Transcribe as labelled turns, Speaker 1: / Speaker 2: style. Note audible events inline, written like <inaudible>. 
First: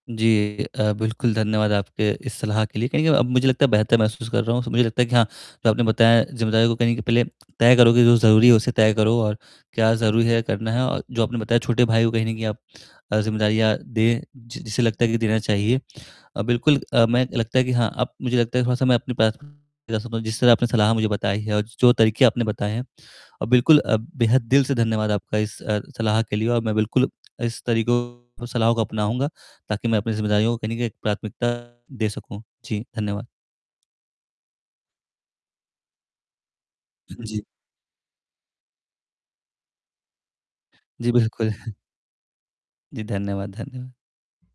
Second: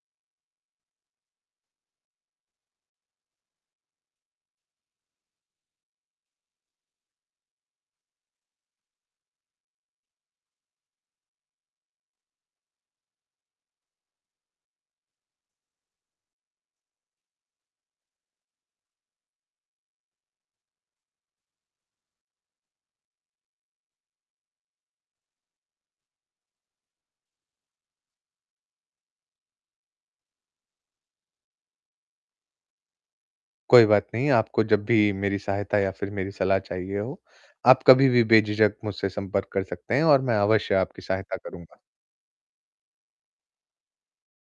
Speaker 1: जी अ, बिल्कुल। धन्यवाद आपके इस सलाह के लिए, कहीं न कहीं अब मुझे लगता है बेहतर महसूस कर रहा हूँ, तो मुझे लगता है कि हाँ, जो आपने बताया जिम्मेदारियों को कहीं न कहीं पहले तय करोगे जो ज़रूरी है, उसे तय करो और क्या ज़रूरी है करना है और जो आपने बताया छोटे भाई को अ, कहीं न कहीं आप अ, जिम्मेदारियाँ दें, जि जिसे लगता है कि देना चाहिए। अ, बिल्कुल अ, मैं लगता है कि हाँ, अब मुझे लगता है थोड़ा-सा मैं अपनी प्राथमिकता समझ जिस तरह आपने सलाह मुझे बताई है और जो तरीके आपने बताए हैं और बिल्कुल अ, बेहद दिल से धन्यवाद आपका इस अ, सलाह के लिए और मैं बिल्कुल इस तरीकों और सलाह को अपनाऊँगा ताकि मैं अपनी जिम्मेदारियों को कहीं न कहीं एक प्राथमिकता दे सकूँ। जी धन्यवाद।
Speaker 2: कोई बात नहीं, आपको जब भी मेरी सहायता या फिर मेरी सलाह चाहिए हो,
Speaker 1: हाँ जी।
Speaker 2: आप कभी भी बेझिझक मुझसे संपर्क कर सकते हैं और मैं अवश्य आपकी
Speaker 1: जी,
Speaker 2: सहायता
Speaker 1: बिल्कुल। <chuckles>
Speaker 2: करूँगा।
Speaker 1: जी, धन्यवाद धन्यवा